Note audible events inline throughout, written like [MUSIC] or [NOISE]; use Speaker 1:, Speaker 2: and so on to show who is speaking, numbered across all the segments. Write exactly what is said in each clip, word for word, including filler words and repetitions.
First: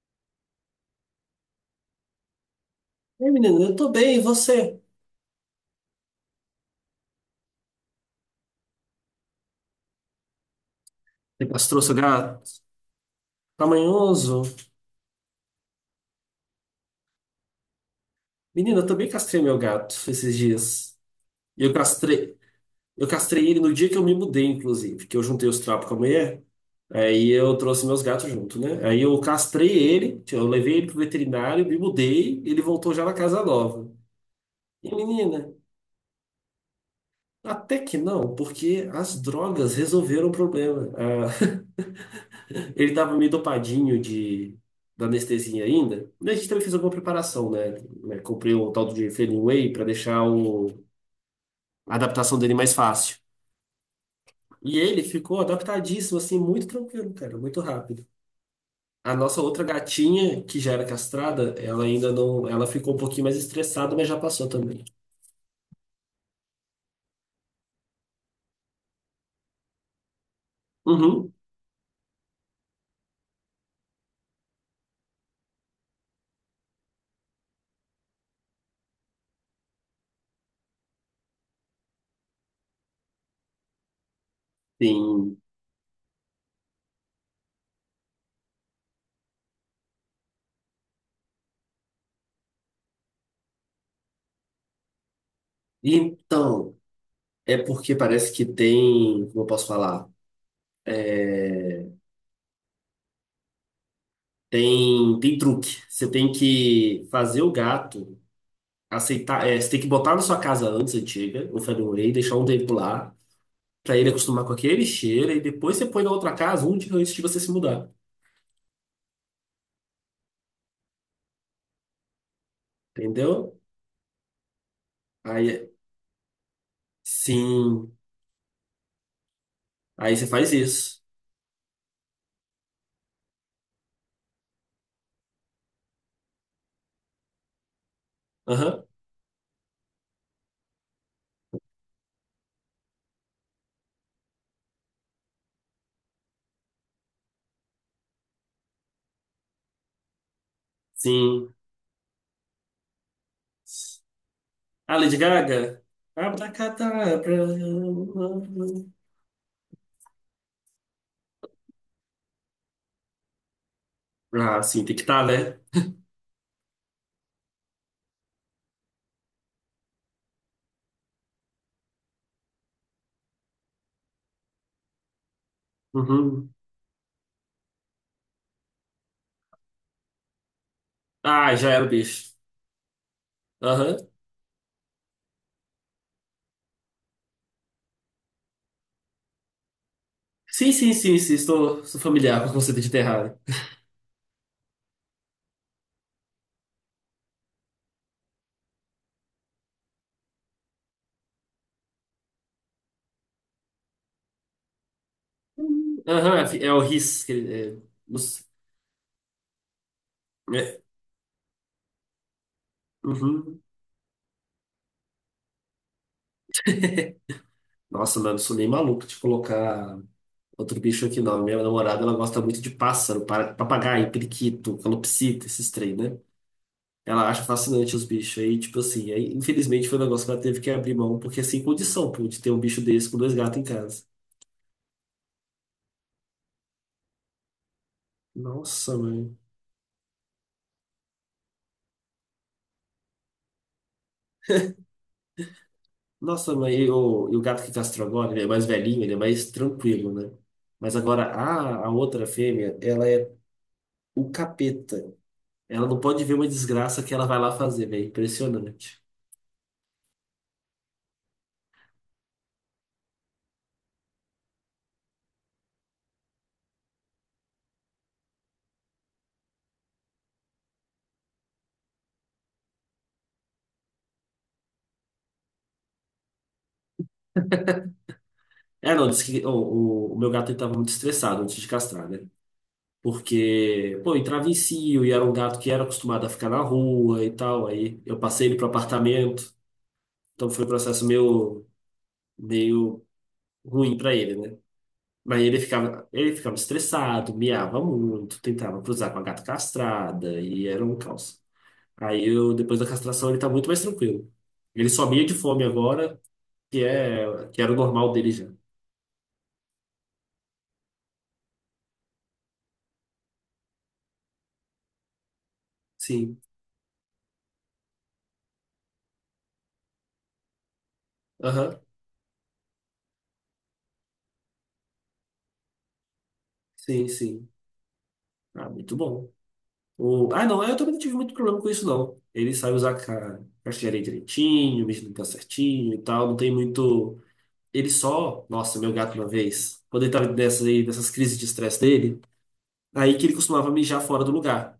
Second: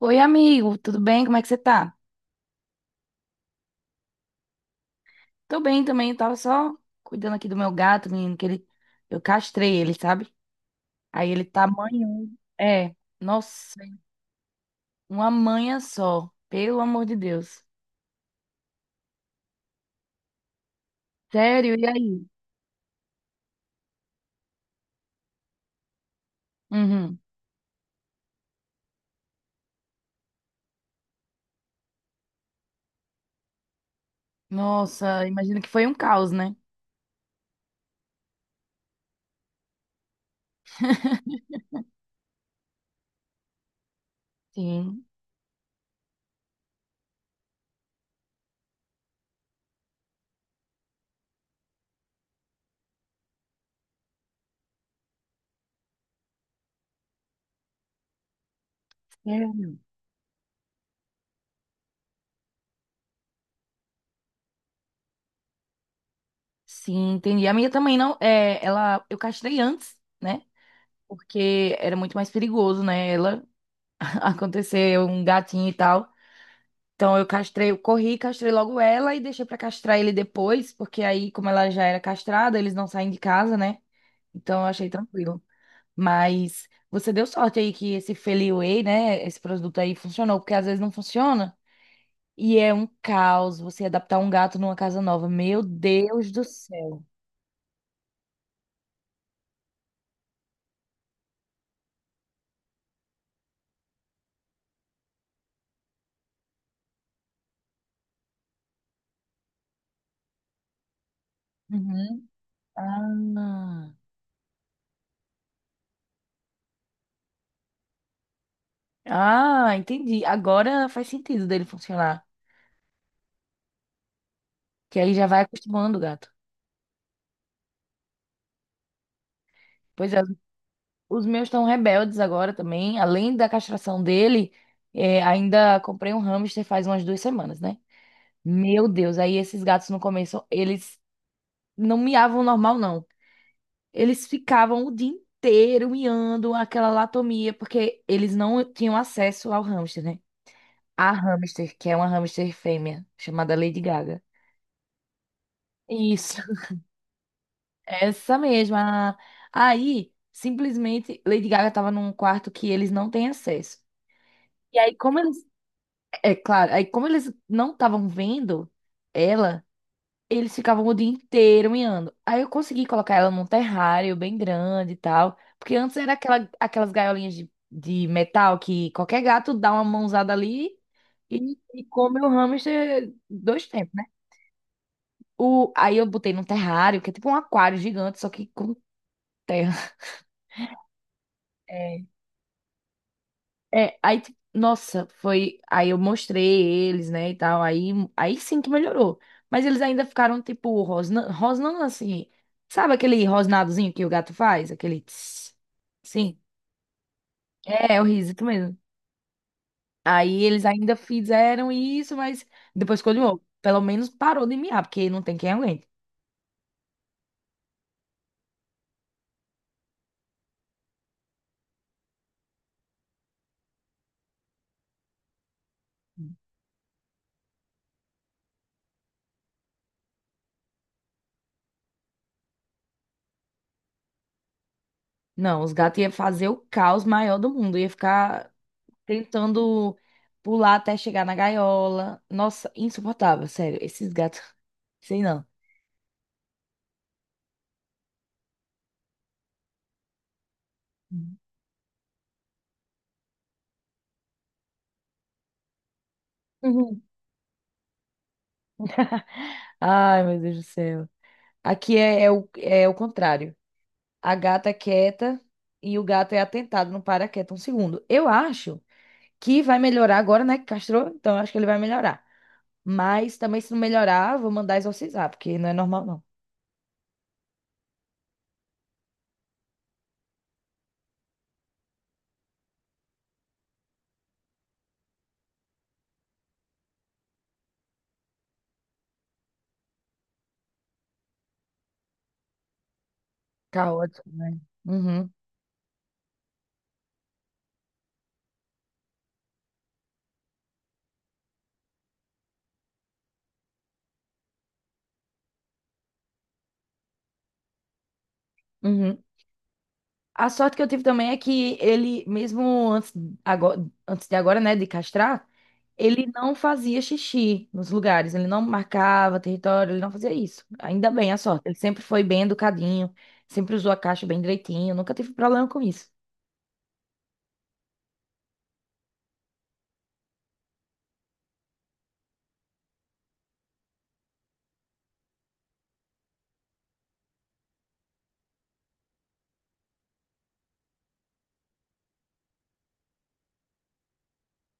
Speaker 1: Oi, amigo, tudo bem? Como é que você tá?
Speaker 2: Ei, menina, eu tô bem, e você?
Speaker 1: Tô bem também, eu tava só cuidando aqui do meu gato, menino, que ele eu castrei ele, sabe? Aí ele
Speaker 2: Você
Speaker 1: tá
Speaker 2: castrou seu
Speaker 1: manhando.
Speaker 2: gato?
Speaker 1: É,
Speaker 2: Tá
Speaker 1: nossa,
Speaker 2: manhoso?
Speaker 1: uma manha só, pelo amor de Deus.
Speaker 2: Menino, eu também castrei meu gato esses dias. E Eu
Speaker 1: Sério, e aí?
Speaker 2: castrei, eu castrei ele no dia que eu me mudei, inclusive, que eu juntei os trapos com a mulher.
Speaker 1: Uhum.
Speaker 2: Aí eu trouxe meus gatos junto, né? Aí eu castrei ele, eu levei ele pro veterinário, me mudei, ele voltou já na casa nova. E
Speaker 1: Nossa,
Speaker 2: menina,
Speaker 1: imagino que foi um caos, né?
Speaker 2: até que não, porque as drogas resolveram o problema.
Speaker 1: [LAUGHS]
Speaker 2: Ah, ele tava meio dopadinho de,
Speaker 1: Sim.
Speaker 2: da anestesia ainda. E a gente também fez alguma preparação, né? Né, comprei um tal de Failing Whey para deixar o, a adaptação dele mais fácil. E ele ficou adaptadíssimo, assim, muito tranquilo, cara, muito rápido. A nossa
Speaker 1: É.
Speaker 2: outra gatinha, que já era castrada, ela ainda não. Ela ficou um pouquinho mais estressada, mas já passou também.
Speaker 1: Sim, entendi. A minha também não, é, ela eu castrei antes, né?
Speaker 2: Uhum,
Speaker 1: Porque era muito mais perigoso, né? Ela [LAUGHS] acontecer um gatinho e tal. Então eu castrei, eu corri, castrei logo ela e deixei pra castrar ele depois, porque aí, como ela já era castrada, eles não saem de casa, né? Então eu achei
Speaker 2: sim.
Speaker 1: tranquilo. Mas você deu sorte aí que esse Feli Whey, né? Esse produto aí funcionou, porque às vezes não funciona. E é um caos você adaptar um gato numa casa nova. Meu Deus do
Speaker 2: Então,
Speaker 1: céu.
Speaker 2: é porque parece que tem. Como eu posso falar? é, Tem, tem truque. Você tem que fazer o gato aceitar. é, você tem que botar na sua casa antes antiga, o Fenway,
Speaker 1: Uhum.
Speaker 2: deixar um tempo lá,
Speaker 1: Ah.
Speaker 2: pra ele acostumar com aquele cheiro, e depois você põe na outra casa um dia antes de você se mudar.
Speaker 1: Ah, entendi. Agora faz sentido dele funcionar.
Speaker 2: Entendeu?
Speaker 1: Que aí já vai
Speaker 2: Aí,
Speaker 1: acostumando o gato.
Speaker 2: sim.
Speaker 1: Pois
Speaker 2: Aí
Speaker 1: é.
Speaker 2: você faz isso.
Speaker 1: Os meus estão rebeldes agora também. Além da castração dele, é, ainda comprei um hamster faz umas duas semanas, né?
Speaker 2: Aham,
Speaker 1: Meu Deus, aí esses gatos no começo, eles não miavam normal, não. Eles ficavam o dia inteiro miando aquela latomia, porque eles não tinham acesso ao hamster, né? A
Speaker 2: sim.
Speaker 1: hamster, que é uma hamster fêmea, chamada Lady Gaga.
Speaker 2: Ah, Lady Gaga?
Speaker 1: Isso,
Speaker 2: Abracadabra.
Speaker 1: essa mesma. Aí, simplesmente, Lady Gaga tava num quarto que eles não têm acesso.
Speaker 2: Ah,
Speaker 1: E
Speaker 2: sim,
Speaker 1: aí,
Speaker 2: tem que
Speaker 1: como
Speaker 2: estar,
Speaker 1: eles
Speaker 2: né?
Speaker 1: É claro. Aí, como eles não estavam vendo ela, eles ficavam o dia inteiro miando. Aí eu consegui colocar ela num terrário bem grande e tal. Porque antes era aquela,
Speaker 2: Uhum.
Speaker 1: aquelas gaiolinhas de, de metal que qualquer gato dá uma mãozada ali
Speaker 2: Ah,
Speaker 1: e,
Speaker 2: já
Speaker 1: e
Speaker 2: era o
Speaker 1: come o
Speaker 2: bicho.
Speaker 1: hamster dois tempos,
Speaker 2: Aham.
Speaker 1: né? O, aí eu botei num terrário, que é tipo um aquário gigante, só que com terra. [LAUGHS]
Speaker 2: Sim, sim, sim, sim. Estou, estou
Speaker 1: É,
Speaker 2: familiar com o conceito de terra.
Speaker 1: É, aí, tipo, nossa, foi. Aí eu mostrei eles, né, e tal. Aí, aí sim que melhorou. Mas eles ainda ficaram, tipo, rosnando, rosnando assim. Sabe aquele rosnadozinho que o gato faz? Aquele. Tss, sim.
Speaker 2: Aham, é é o R I S. Que, ele- é,
Speaker 1: É, é o risito
Speaker 2: nos-
Speaker 1: mesmo. Aí eles
Speaker 2: é,
Speaker 1: ainda fizeram isso, mas depois continuou.
Speaker 2: uhum.
Speaker 1: Pelo menos parou de miar, porque não tem quem aguente.
Speaker 2: Nossa, mano, sou nem maluco de colocar outro bicho aqui, não. Minha namorada, ela gosta muito de pássaro, para- papagaio, periquito, calopsita, esses três, né? Ela acha fascinante os bichos. Aí, tipo assim, aí, infelizmente foi um negócio que ela teve que abrir mão, porque é sem condição, pô, de ter um bicho desse com dois gatos em casa.
Speaker 1: Não, os gatos iam fazer o caos maior do mundo. Ia ficar
Speaker 2: Nossa, mãe.
Speaker 1: tentando pular até chegar na gaiola. Nossa, insuportável, sério. Esses gatos, sei não.
Speaker 2: Nossa, mãe, e o, e o gato que castrou agora, ele é mais velhinho, ele é mais tranquilo, né? Mas agora, a, a outra fêmea, ela é o capeta. Ela não pode ver uma
Speaker 1: Uhum.
Speaker 2: desgraça que ela vai lá fazer, velho. Impressionante.
Speaker 1: Ai, meu Deus do céu. Aqui é, é o, é o contrário. A gata é quieta e o gato é atentado, não para quieto um segundo. Eu acho que vai melhorar agora, né? Que castrou, então eu acho que ele vai melhorar. Mas também, se não melhorar, vou mandar exorcizar, porque não é normal, não.
Speaker 2: É, não, disse que o, o- o meu gato ele tava muito estressado antes de castrar, né? Porque, pô, entrava em cio e era um gato que era acostumado a ficar na rua e tal. Aí eu passei ele pro apartamento. Então foi um processo meio, meio ruim pra
Speaker 1: Caótico,
Speaker 2: ele, né?
Speaker 1: né? Uhum,
Speaker 2: Mas ele ficava, ele ficava estressado, miava muito, tentava cruzar com a gata castrada e era um caos. Aí eu, depois da castração, ele tá muito mais tranquilo. Ele só mia de fome agora, que é que era o normal dele já.
Speaker 1: uhum. A sorte que eu tive também é que ele, mesmo antes, agora, antes de agora, né, de castrar, ele
Speaker 2: Sim.
Speaker 1: não fazia xixi nos lugares, ele não marcava território, ele não fazia isso. Ainda bem, a sorte. Ele
Speaker 2: Aham.
Speaker 1: sempre foi bem educadinho, sempre usou a caixa bem direitinho, nunca tive problema com isso.
Speaker 2: Sim, sim. Ah, muito bom. O... Ah, não, eu também não tive muito problema com isso, não. Ele sabe usar ca... castilharia direitinho, mesmo tá certinho e tal. Não tem muito. Ele só. Nossa, meu gato uma vez. Quando ele tava nessas, aí, nessas crises de estresse dele, aí que ele costumava mijar fora do lugar.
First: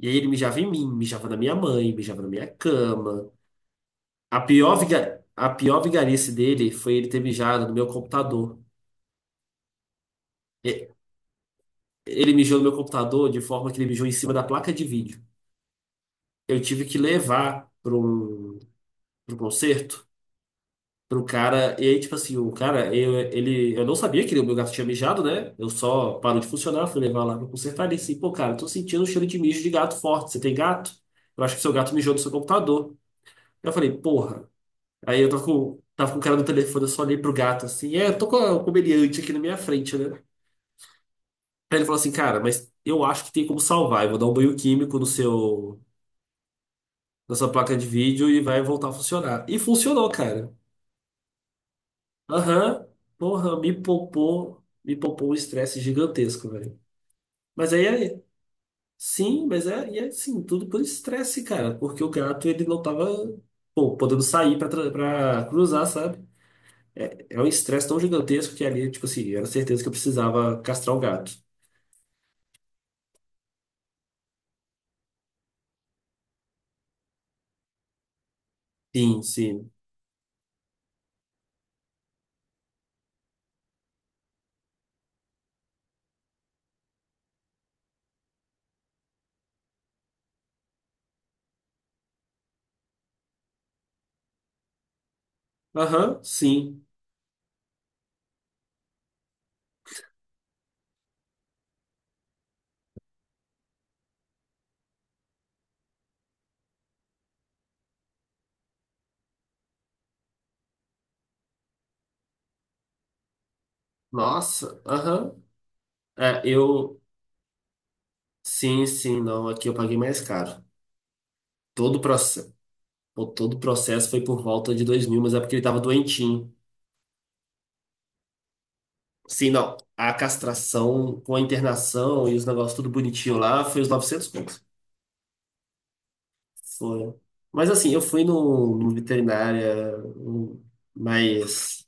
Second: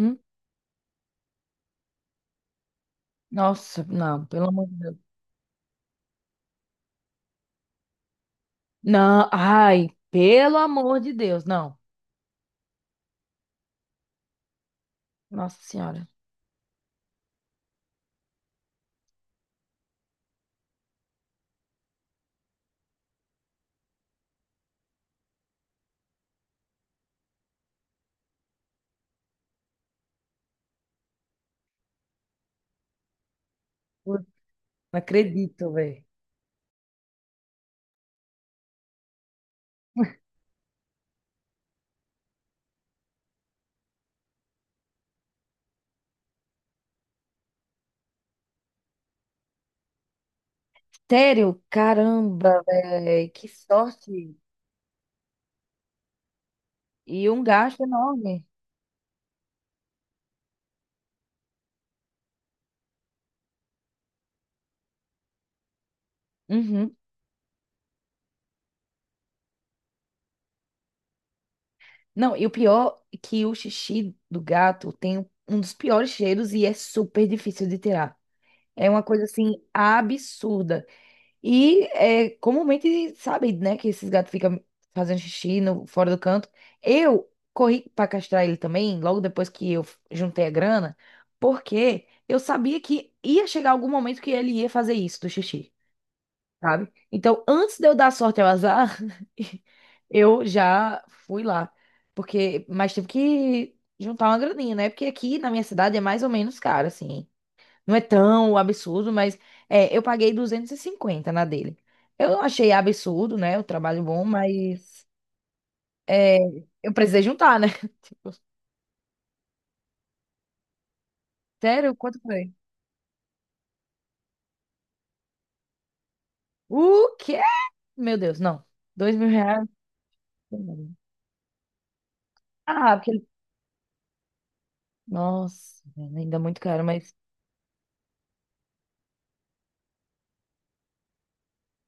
Speaker 2: E aí ele mijava em mim, mijava na minha mãe, mijava na minha cama.
Speaker 1: Nossa, não,
Speaker 2: A
Speaker 1: pelo amor de
Speaker 2: pior,
Speaker 1: Deus.
Speaker 2: viga... A pior vigarice dele foi ele ter mijado no meu computador.
Speaker 1: Não, ai, pelo amor de Deus, não.
Speaker 2: Ele mijou no meu computador de forma que ele mijou em cima da placa de vídeo.
Speaker 1: Nossa Senhora.
Speaker 2: Eu tive que levar para um, para um concerto, para o cara. E aí, tipo assim, o cara, eu, ele, eu não sabia que o meu gato tinha mijado, né? Eu só parou de funcionar, fui levar lá para consertar. Ele disse, pô, cara, eu tô sentindo um cheiro de mijo de gato forte. Você tem gato? Eu acho que seu gato mijou no seu computador. Eu falei,
Speaker 1: Putz,
Speaker 2: porra.
Speaker 1: não
Speaker 2: Aí eu tava
Speaker 1: acredito,
Speaker 2: com,
Speaker 1: velho.
Speaker 2: tava com o cara no telefone, eu só olhei pro gato assim, é, eu tô com a- o comediante aqui na minha frente, né? Aí ele falou assim, cara, mas eu acho que tem como salvar. Eu vou dar um banho químico no seu. Da sua placa de vídeo e vai voltar a funcionar. E funcionou, cara.
Speaker 1: Sério? Caramba,
Speaker 2: Aham,
Speaker 1: velho, que
Speaker 2: porra, me
Speaker 1: sorte.
Speaker 2: poupou, me poupou um estresse gigantesco, velho.
Speaker 1: E um
Speaker 2: Mas
Speaker 1: gasto
Speaker 2: aí, aí,
Speaker 1: enorme.
Speaker 2: sim, mas é, e é sim, tudo por estresse, cara, porque o gato ele não tava, pô, podendo sair pra, tra- pra cruzar, sabe?
Speaker 1: Uhum.
Speaker 2: É um estresse tão gigantesco que ali, tipo assim, era certeza que eu precisava castrar o gato.
Speaker 1: Não, e o pior é que o xixi do gato tem um um dos piores cheiros e é super difícil de tirar. É uma
Speaker 2: Sim,
Speaker 1: coisa assim
Speaker 2: sim.
Speaker 1: absurda. E é comumente sabe, né, que esses gatos ficam fazendo xixi no, fora do canto. Eu corri para castrar ele também, logo depois que eu juntei a grana, porque eu sabia que ia chegar algum momento que ele ia fazer isso do xixi,
Speaker 2: Aham, sim.
Speaker 1: sabe? Então, antes de eu dar sorte ao azar, [LAUGHS] eu já fui lá. Porque, mas tive que juntar uma graninha, né? Porque aqui na minha cidade é mais ou menos caro, assim. Não é tão absurdo, mas é, eu paguei duzentos e cinquenta na dele. Eu não achei absurdo, né? O trabalho bom,
Speaker 2: Nossa,
Speaker 1: mas
Speaker 2: aham.
Speaker 1: é,
Speaker 2: É,
Speaker 1: eu
Speaker 2: eu.
Speaker 1: precisei juntar, né? [LAUGHS]
Speaker 2: Sim, sim, não. Aqui eu paguei mais caro.
Speaker 1: Sério?
Speaker 2: Todo o
Speaker 1: Quanto foi?
Speaker 2: processo. Pô, todo o processo foi por volta de dois mil, mas é porque ele tava doentinho.
Speaker 1: O quê? Meu Deus, não. Dois mil
Speaker 2: Sim,
Speaker 1: reais?
Speaker 2: não. A castração com a internação e os negócios tudo
Speaker 1: Ah, porque ele...
Speaker 2: bonitinho lá foi os novecentos pontos.
Speaker 1: Nossa, ainda é muito caro, mas...
Speaker 2: Foi. Mas assim, eu fui no, no veterinária um, mais,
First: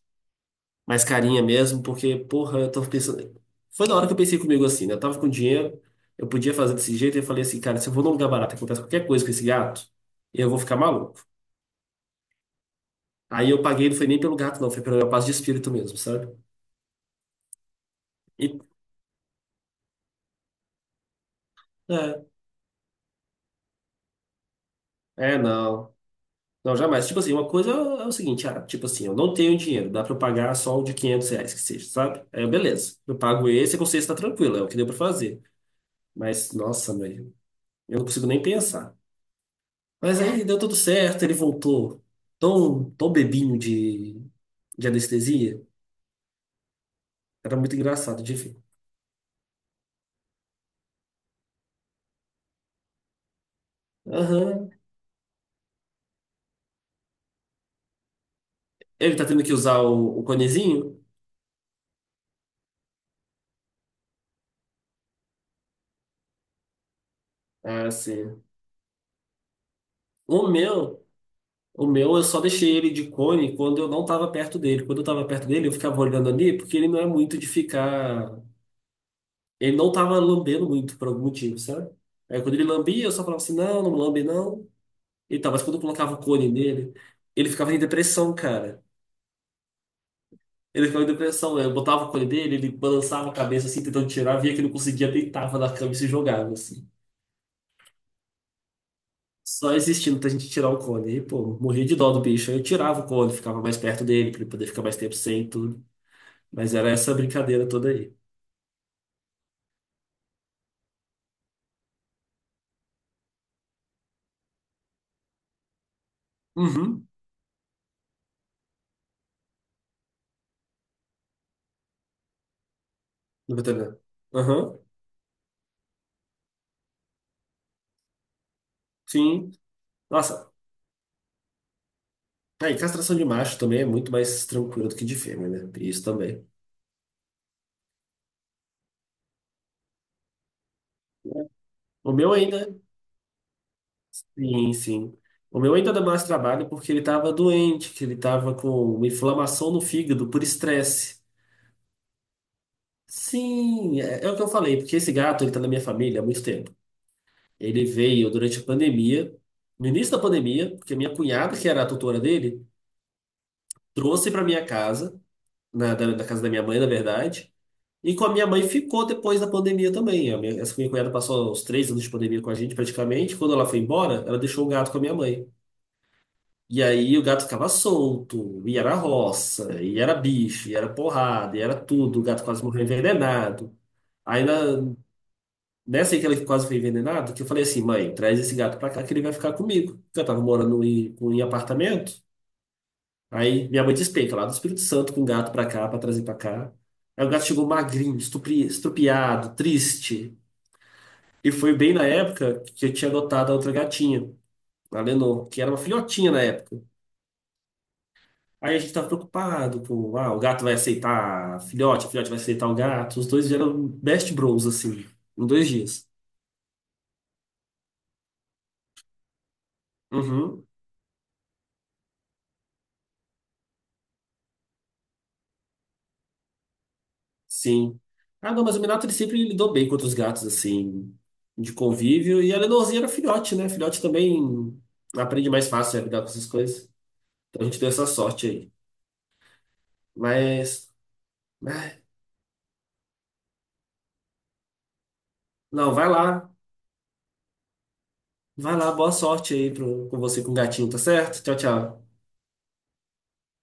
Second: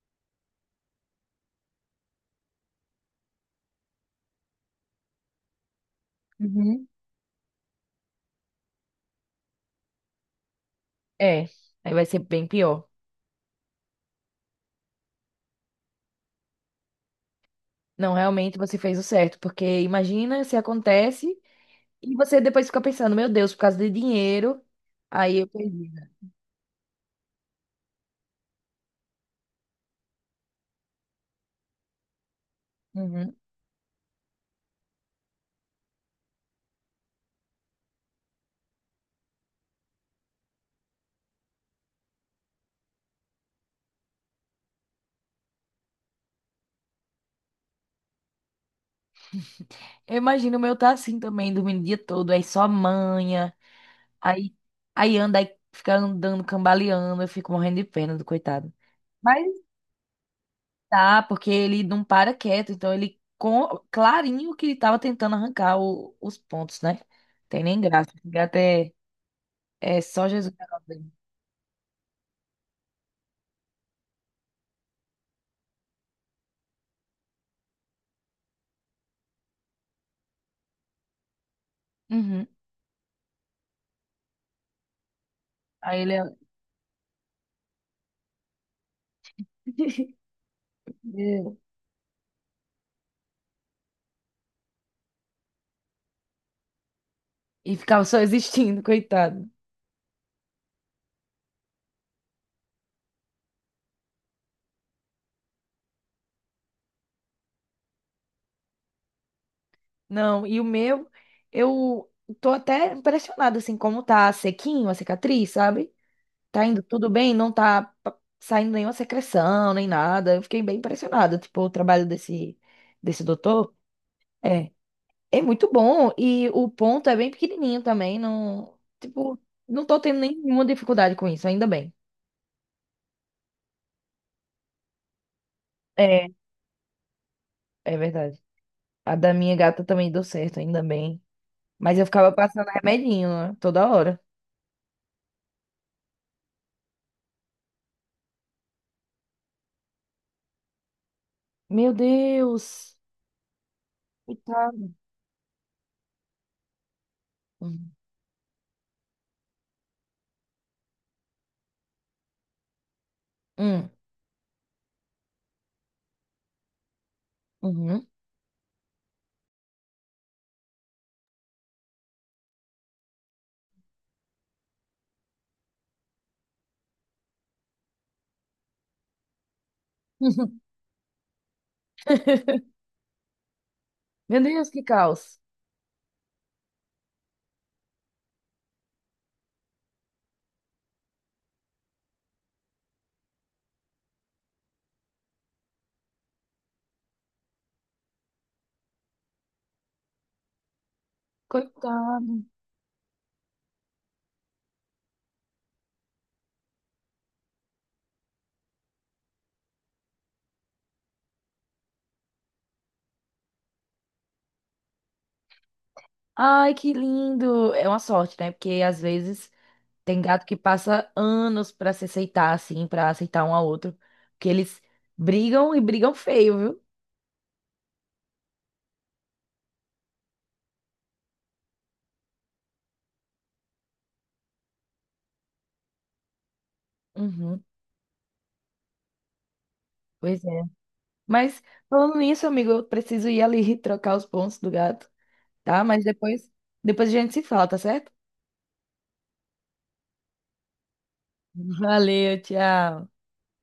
Speaker 2: mais carinha mesmo, porque, porra, eu tava pensando. Foi na hora que eu pensei comigo assim, né? Eu tava com dinheiro, eu podia fazer
Speaker 1: Uhum.
Speaker 2: desse jeito, e eu falei assim, cara, se eu vou num lugar barato e acontece qualquer coisa com esse gato, eu vou ficar maluco.
Speaker 1: É, aí vai ser bem pior.
Speaker 2: Aí eu paguei, não foi nem pelo gato, não, foi pela minha paz de espírito mesmo, sabe?
Speaker 1: Não, realmente
Speaker 2: E,
Speaker 1: você fez o certo, porque imagina se acontece e
Speaker 2: é.
Speaker 1: você depois fica pensando, meu Deus, por causa de dinheiro,
Speaker 2: É,
Speaker 1: aí eu perdi,
Speaker 2: não.
Speaker 1: né?
Speaker 2: Não, jamais. Tipo assim, uma coisa é o seguinte, ah, tipo assim, eu não tenho dinheiro, dá pra eu pagar só o de quinhentos reais que seja, sabe? Aí, eu, beleza. Eu
Speaker 1: Uhum.
Speaker 2: pago esse e a consciência tá tranquila, é o que deu pra fazer. Mas, nossa, mãe, eu não consigo nem pensar. Mas aí deu tudo certo, ele voltou tão, tão bebinho de, de anestesia. Era muito engraçado de ver.
Speaker 1: Eu imagino o meu tá assim também, dormindo o dia todo, aí só manha, aí,
Speaker 2: Aham.
Speaker 1: aí anda, aí fica andando, cambaleando, eu fico morrendo de pena do coitado.
Speaker 2: Ele tá tendo
Speaker 1: Mas
Speaker 2: que usar o, o conezinho?
Speaker 1: tá, porque ele não para quieto, então ele, com, clarinho que ele tava tentando arrancar o- os pontos, né? Tem nem
Speaker 2: Ah,
Speaker 1: graça, esse
Speaker 2: sim.
Speaker 1: gato é, é só
Speaker 2: O
Speaker 1: Jesus na causa
Speaker 2: meu
Speaker 1: dele.
Speaker 2: O meu, eu só deixei ele de cone quando eu não tava perto dele. Quando eu tava perto dele, eu ficava olhando ali, porque ele não é muito de ficar. Ele não tava lambendo muito por algum motivo, sabe? Aí
Speaker 1: Uhum.
Speaker 2: quando ele lambia, eu só falava assim: não, não lambe não. E tá, mas quando eu
Speaker 1: Aí ele
Speaker 2: colocava o
Speaker 1: é,
Speaker 2: cone nele, ele ficava em depressão, cara.
Speaker 1: [LAUGHS]
Speaker 2: Ele ficava em depressão. Né? Eu botava o cone dele, ele balançava a cabeça assim, tentando tirar, via que não conseguia, deitava na cama e se jogava, assim.
Speaker 1: e ficava só existindo, coitado.
Speaker 2: Só existindo pra gente tirar o cone. E, pô, morria de dó do bicho. Aí eu tirava o cone, ficava mais perto dele, pra ele poder ficar mais tempo sem e tudo. Mas era essa brincadeira toda aí.
Speaker 1: Não, e o meu, eu tô até impressionada, assim, como tá sequinho a cicatriz, sabe? Tá indo
Speaker 2: Uhum.
Speaker 1: tudo bem, não tá pa- saindo nenhuma secreção, nem nada. Eu fiquei bem impressionada, tipo, o trabalho desse, desse
Speaker 2: No
Speaker 1: doutor.
Speaker 2: B T B.
Speaker 1: É,
Speaker 2: Aham,
Speaker 1: é muito bom. E o ponto é bem pequenininho também, não, tipo,
Speaker 2: sim.
Speaker 1: não tô tendo
Speaker 2: Nossa,
Speaker 1: nenhuma dificuldade com isso, ainda bem.
Speaker 2: aí castração de macho também é muito mais tranquilo do que de fêmea, né? Tem isso
Speaker 1: É,
Speaker 2: também.
Speaker 1: é verdade. A da minha gata também deu certo, ainda bem. Mas eu
Speaker 2: O meu
Speaker 1: ficava
Speaker 2: ainda,
Speaker 1: passando remedinho, né? Toda hora.
Speaker 2: sim, sim. O meu ainda dá mais trabalho porque ele tava doente, que ele tava com uma inflamação no fígado por estresse.
Speaker 1: Meu Deus!
Speaker 2: Sim, é, é o que eu falei,
Speaker 1: Coitado.
Speaker 2: porque esse gato, ele tá na minha família há muito tempo. Ele
Speaker 1: Hum,
Speaker 2: veio durante a pandemia, no início da pandemia, porque a minha cunhada, que era a tutora dele, trouxe para minha casa, na, da da casa da minha mãe, na verdade.
Speaker 1: uhum.
Speaker 2: E com a minha mãe ficou depois da pandemia também. A minha- essa minha cunhada passou uns três anos de pandemia com a gente, praticamente. Quando ela foi embora, ela deixou o gato com a minha mãe. E aí o gato ficava solto, e era roça, e era bicho, e era porrada, e era tudo. O gato quase
Speaker 1: [LAUGHS]
Speaker 2: morreu envenenado.
Speaker 1: Meu
Speaker 2: Aí na,
Speaker 1: Deus, que caos.
Speaker 2: nessa aí que ele quase foi envenenado, que eu falei assim, mãe, traz esse gato pra cá que ele vai ficar comigo. Porque eu tava morando em, em apartamento. Aí minha mãe despenca lá do Espírito Santo com o gato pra cá, pra trazer pra cá. Aí o gato chegou magrinho, estupri- estrupiado, triste. E foi bem na
Speaker 1: Coitado.
Speaker 2: época que eu tinha adotado a outra gatinha, a Lenor, que era uma filhotinha na época. Aí a gente tava preocupado com, ah, o gato vai aceitar a filhote, a filhote vai aceitar o gato. Os dois eram best bros, assim, em dois dias.
Speaker 1: Ai, que lindo. É uma sorte, né? Porque às vezes tem gato que
Speaker 2: Uhum,
Speaker 1: passa anos pra se aceitar, assim, pra aceitar um ao outro. Porque eles brigam e brigam feio, viu?
Speaker 2: sim. Ah, não, mas o Minato ele sempre lidou bem com outros gatos, assim, de convívio. E a Lenorzinha era filhote, né? Filhote também aprende mais fácil a lidar com essas coisas. Então
Speaker 1: Uhum,
Speaker 2: a gente deu essa sorte aí.
Speaker 1: pois é.
Speaker 2: Mas,
Speaker 1: Mas
Speaker 2: ah,
Speaker 1: falando nisso, amigo, eu preciso ir ali [LAUGHS] trocar os pontos do gato, tá?
Speaker 2: não,
Speaker 1: Mas
Speaker 2: vai lá.
Speaker 1: depois, depois, a gente se fala, tá certo?
Speaker 2: Vai lá, boa sorte aí pro, com você com o gatinho, tá certo? Tchau, tchau.
Speaker 1: Valeu, tchau.